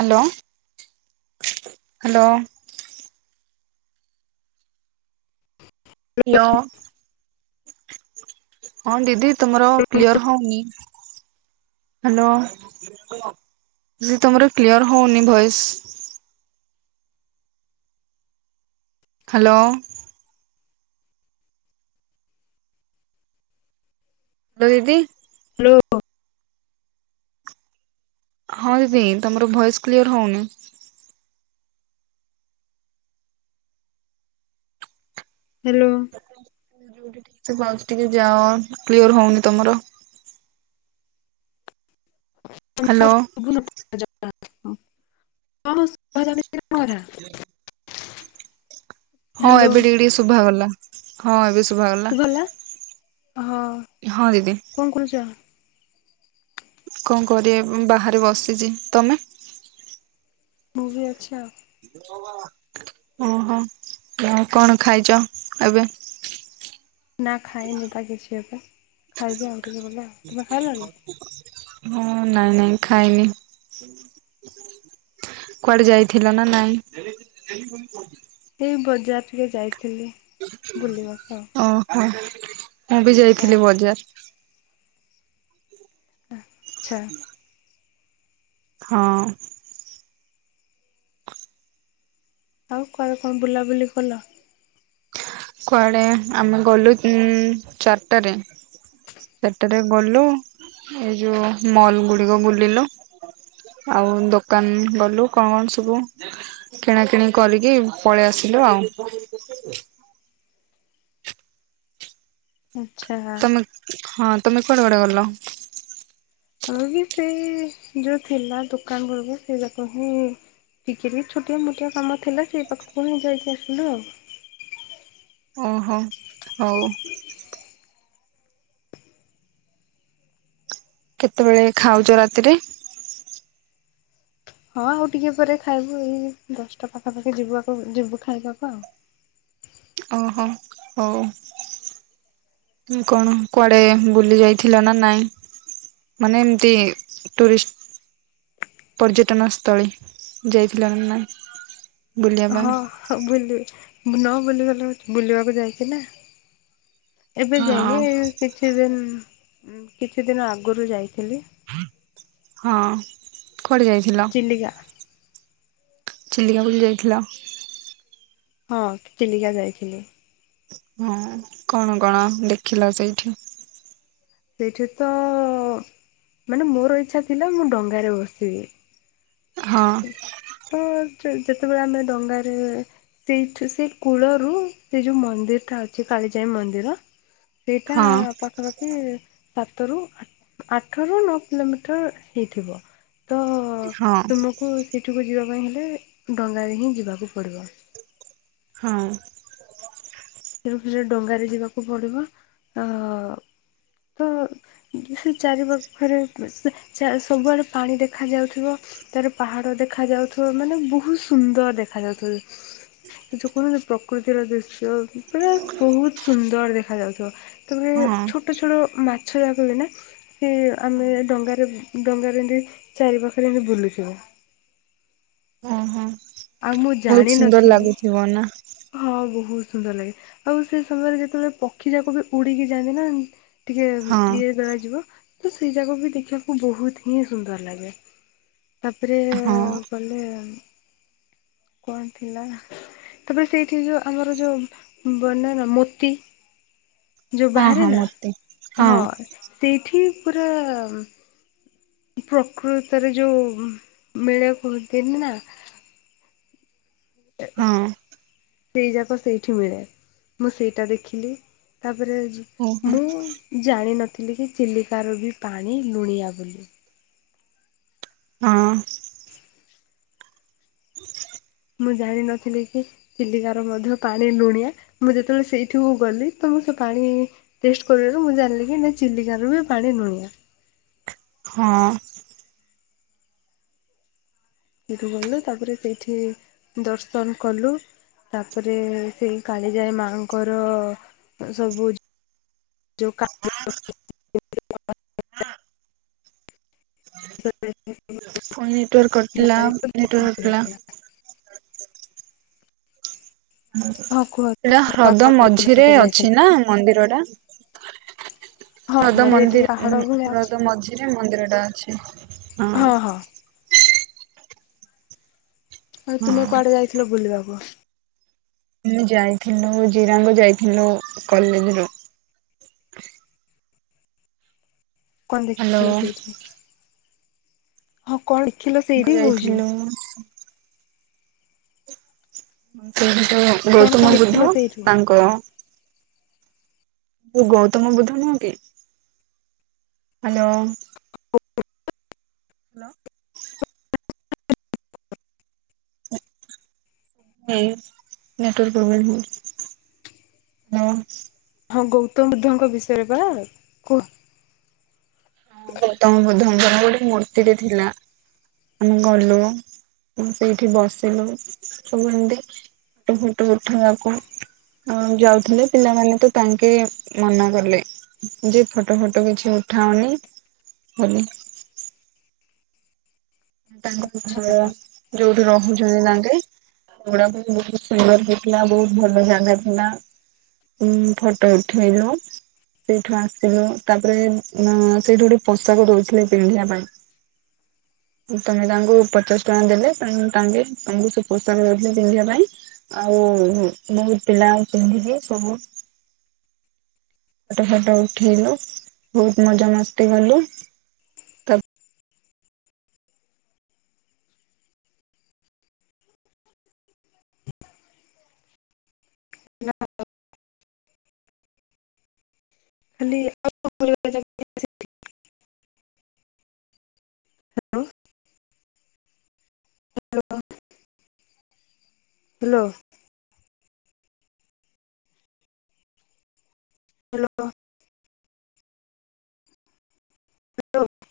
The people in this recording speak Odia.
Hello hello. ହ୍ୟାଲୋ ହଁ ଦିଦି ତୁମର ହ୍ୟାଲୋ କ୍ଲିୟର ହଉନି। [inaudible] ହ୍ୟାଲୋ, ଦିଦି ତମର କ୍ଲିୟର ହଉନି ଭଏସ। ହ୍ୟାଲୋ। ହ୍ୟାଲୋ ଦିଦି ହ୍ୟାଲୋ। ହଁ ଦିଦି ତମର ଭଏସ କ୍ଲିଅର ହଉନି। ହ୍ୟାଲୋ। [unintelligible] ଯାଅ କ୍ଲିଅର ହଉନି ତମର। ହ୍ୟାଲୋ। [unintelligible] ହଁ ହ୍ୟାଲୋ ଏବେ ଟିକେ ଟିକେ ଶୁଭାଗଲା ହଁ ଏବେ ଶୁଭାଗଲା। ହଁ ହଁ ଦିଦି କଣ କରୁଚ? କଣ କରିବା ବାହାରେ ବସିଚି। ତମେ? ମୁଁ ଭିି ଅଛି ଆଉ। ଓହୋ ଆଉ କଣ ଖାଇଛ ଏବେ? ନା ଖାଇନି ପା କିଛି ଏବେ। ଖାଇବି ଆଉ ଟିକେ ଗଲେ। ତୁମେ ଖାଇଲଣିି? ହଁ ନାଇଁ ନାଇଁ ଖାଇନି। କୁଆଡେ ଯାଇଥିଲା ନା ନାଇଁ? ଏଇ ବଜାର ଟିକେ ଯାଇଥିଲି। ବୁଲିବାକୁ ଆଉ। ଓହୋ ମୁଁ ବି ହଁ। ଯାଇଥିଲି ବଜାର। ଆଚ୍ଛା। ହଁ। ଆଉ କୁଆଡେ କଣ ବୁଲାବୁଲି କଲ? କୁଆଡେ ଆମେ ଗଲୁ ଉଁ ଚାରିଟାରେ। ଚାରଟାରେ ଗଲୁ ଏଇ ଯୋଉ ମଲ ଗୁଡିକ ବୁଲିଲୁ। ଆଉ ଦୋକାନ ଗଲୁ କଣ ସବୁ କିଣାକିଣି କରିକି ପଳେଇ ଆସ ସିଲୁ ଆଉ ଆଚ୍ଛା। ତମେ ହଁ ତମେ କୁଆଡେ କୁଡେ ଗଲ? ଆମେ ବି ସେଇ ଯୋଉ ଥିଲା ଦୋକାନ ଗୁଡାକୁ ସେଇ ଗାକୁ ହିଁ ଟିକେ ବି ଛୋଟିଆ ମୋଟିଆ କାମ ଥିଲା ସେଇ ପାଖକୁ ହିଁ ଯାଇକି ଆସିଲୁ ଆଉ। ଓହୋ ହୋଉ। କେତେବେଳେ ଖାଉଛ ରାତିରେ? ହଁ ଆଉ ଟିକେ ପରେ ଖାଇବୁ ଏଇ ଦଶଟା ପାଖାପାଖି ଯିବୁ ଯିବୁ ଖାଇବାକୁ ଆଉ ଓହୋ ହୋଉ। କଣ କୁଆଡେ ବୁଲି ଯାଇଥିଲ ନା ନାଇଁ? ମାନେ ଏମିତି ଟୁରିଷ୍ଟି ପର୍ଯ୍ୟଟନ ସ୍ଥଳୀ ଯାଇଥିଲ ନା ନାଇଁ। ବୁଲିବା ପାଇଁ ହଁ ବୁଲି ନ ବୁଲିଗଲେ ବୁଲିବାକୁ ଯାଇଥିଲେ। ଏବେ ହଁ ଯାଇନି କିଛି ଦିନ- କିଛି ଦିନ ଆଗରୁ ଯାଇଥିଲି। ହଁ କୁଆଡେ ଯାଇଥିଲ? ଚିଲିକା ଚିଲିକାକୁ ଯାଇଥିଲ। ହଁ ଚିଲିକା ଯାଇଥିଲି। ହଁ କଣ କଣ ଦେଖିଲ ସେଇଠି? ସେଇଠି ତ ମାନେ ମୋର ଇଚ୍ଛା ଥିଲା ମୁଁ ଡଙ୍ଗାରେ ବସିବି। ହଁ। ତ ଯେତେବେଳେ ଆମେ ଡଙ୍ଗାରେ ସେଇଠୁ ସେଇ କୂଳରୁ ସେ ଯୋଉ ମନ୍ଦିରଟା ଅଛି କା କାଳିଜାଇ ମନ୍ଦିର ସେଇଟା ହଁ ପାଖାପାଖି ସତରୁ ଆଠରୁ ନଅ କିଲୋମିଟର ହେଇ ଥିବ। ତ ହଁ ତୁମକୁ ସେଇଠିକୁ ଯିବା ପାଇଁ। ଡଙ୍ଗାରେ ହିଁ ଯିବାକୁ ପଡ଼ିବ। ହଁ। ତେଣୁ ସେ ଡଙ୍ଗାରେ ଯିବାକୁ ପଡିବ ଆ ତ ସେ ଚାରିପଖରେ ଚା ସବୁଆଡେ ପାଣି ଦେଖାଯାଉଥିବ। ତାର ପାହାଡ ଦେଖା ଯାଉଥିବ ମାନେ ବହୁତ ସୁନ୍ଦର ଦେଖା ଯାଉଥିବ। ସେଇ ଯଉ କହନ୍ତିନି ପ୍ରକୃତିର ଦୃଶ୍ୟ। ପୁରା ବହୁତ ସୁନ୍ଦର ଦେଖାଯାଉଥିବ ତାପରେ ହଁ। ଛୋଟ ଛୋଟ ମା ଛଡ଼ା କଲେ ନା ସେ ଆମେ ଡଙ୍ଗାରେ ଡଙ୍ଗାରେ ଏମିତି ଚାରି ପାଖରେ ଏମିତି ବୁଲୁଥିବେ। ଓହୋ ବହୁତ ସୁନ୍ଦର ଜାଣିନଥିଲି ଲାଗୁଥିବ ନାଁ। ହଁ ବହୁତ ସୁନ୍ଦର ଲାଗେ ଆଉ ସେ ସମୟରେ ଯେତେବେଳେ ପକ୍ଷୀ ଯାକ ବି ଉଡିକି ଯାଆନ୍ତି ନା ଟିକେ ହଁ ଇଏ କରାଯିବ। ତ ସେଇ ଯାକ ବି ଦେଖିବାକୁ ବହୁତ ହିଁ ସୁନ୍ଦର ଲାଗେ। ତାପରେ ହଁ ଗଲେ କଣ ଥିଲା ତାପରେ ସେଇଠି ଯୋଉ ଆମର ଯୋଉ ମାନ ନା ମୋତି ଯେଉଁ ହଁ ବାହାରେ ହଁ ନାଁ ମତେ ହଁ ସେଇଠି ପୁରା ପ୍ରକୃତରେ ଯୋଉ ମେଳ କୁହନ୍ତିନି ନାଁ। ହଁ ସେଇ ଯାକ ସେଇଠି ମିଳେ ମୁଁ ସେଇଟା ଦେଖିଲି ତା ତାପରେ ଓହୋ ମୁଁ ଜାଣିନଥିଲି। ଥିଲେ କିି ଚିଲିକାର ବି ପାଣି ଲୁଣିଆ ବୋଲି। ହଁ। ମୁଁ ଜାଣିନଥିଲି କି ଚିଲିକାର ମଧ୍ୟ ପାଣି ଲୁଣିଆ ମୁଁ ଯେତେବେଳେ ସେଇଠିକୁ ଗଲି ତ ମୁଁ ସେ ପାଣି ଟେଷ୍ଟ କରିବାରୁ ମୁଁ ଜାଣିଲି କି ଚିଲିକା ବି ପାଣି ନୁଣିଆ। ହଁ। ସେଠୁ ଗଲୁ ତାପରେ ସେଇଠି ଦର୍ଶନ କଲୁ। ତାପରେ ସେଇ କାଳିଜାଇ ମାଆଙ୍କର ସବୁ ଯୋଉଁ [unintelligible] ହଁ। ସେ ପୁଣି ନେଟୱାର୍କ କଟିଲା ନେଟୱାର୍କ କଟିଲା। ହଁ କୁହ ଏଇଟା ହ୍ରଦ ମଝିରେ ବୁଲିବାକୁ ଅଛି ଯାଇଥିଲେ ନା ମନ୍ଦିର ଟା? ହଁ ହ୍ରଦ ମଝିରେ ଟିକେ ମନ୍ଦିର ପାହାଡ ଭଳିଆ ଅଛି। ହ୍ରଦ ମଝିରେ ମନ୍ଦିର ଟା ଅଛି। ହଁ ହଁ। ଆଉ ତୁମେ ହଁ କୁଆଡେ ଯାଇଥିଲ ବୁଲିବାକୁ? ମୁଁ ଯାଇଥିଲୁ ଜିରାଙ୍ଗ ଯାଇଥିଲୁ କଲେଜ ରୁ କଣ ହ୍ୟାଲୋ ଦେଖିଥିଲ ସେଇଠି? ହଁ କଣ ଦେଖିଲ ମୁଁ ସେଇଠି କହୁଛି। ଯାଇଥିଲୁ ସେ ଗୋଟ କଣ କଣ ଗୌତମ ବୁଦ୍ଧ ଦେଖିଲ ସେଇଠୁ? ତାଙ୍କ ଗୌତମ ବୁଦ୍ଧ ନୁହଁ କି ହ୍ୟାଲୋ। ହ୍ୟାଲୋ। ହେ ନେଟୱର୍ ପ୍ରୋବ୍ଲେମ ହେଉଚି। ହଁ ଗୌତମ ବୁଦ୍ଧଙ୍କ ବିଷୟରେ ବା କୁହ? ହଁ ଗୌତମ ବୁଦ୍ଧଙ୍କ ଗୋଟେ ମୂର୍ତ୍ତିଟେ ଥିଲା। ଆମେ ଗଲୁ ଆମେ ସେଇଠି ବସିଲୁ। ସବୁ ଏତିଟ ଫୋଟୋ ଉଠେଇବାକୁ। ଯାଉଥିଲେ। ପିଲାମାନେ ତ ତାଙ୍କେ ମନା କଲେ। ଯେ ଫଟୋ ଫଟ କିଛି ଉଠାଅନ ବୋଲି ତାଙ୍କ ଘର ଯୋଉଁଠି ରହୁଛନ୍ତି ତାଙ୍କେ ଡା ବହୁତ ସୁନ୍ଦର ହେଇଥିଲା। ବହୁତ ଭଲ ଜାଗା ଥିଲା। ଉଁ ଫଟୋ ଉଠୋଇଲୁ। ସେଇଠୁ ଆସିଥିଲୁ ତାପରେ ସେଇଠୁ ଗୋଟେ ପୋଷାକ ଦଉଥିଲେ ପିନ୍ଧିବା ପାଇଁ। [inaudible] ତମେ ତାଙ୍କୁ ପଚାଶ ଟଙ୍କା ଦେଲେ ତାଙ୍କେ ତମକୁ ସେ ପୋଷାକ ଦଉଥିଲେ ପିନ୍ଧିବା ପାଇଁ। ଆଉ ବହୁତ ପିଲା ଆଉ ପିନ୍ଧିକି ସବୁ ଫଟ ଫଟ ଉଠେଇଲୁ ବହୁତ ମଜା ମସ୍ତି କଲୁ। ତ ଖାଲି [unintelligible] ହ୍ୟାଲୋ। ହ୍ୟାଲୋ। ହ୍ୟାଲୋ। [unintelligible]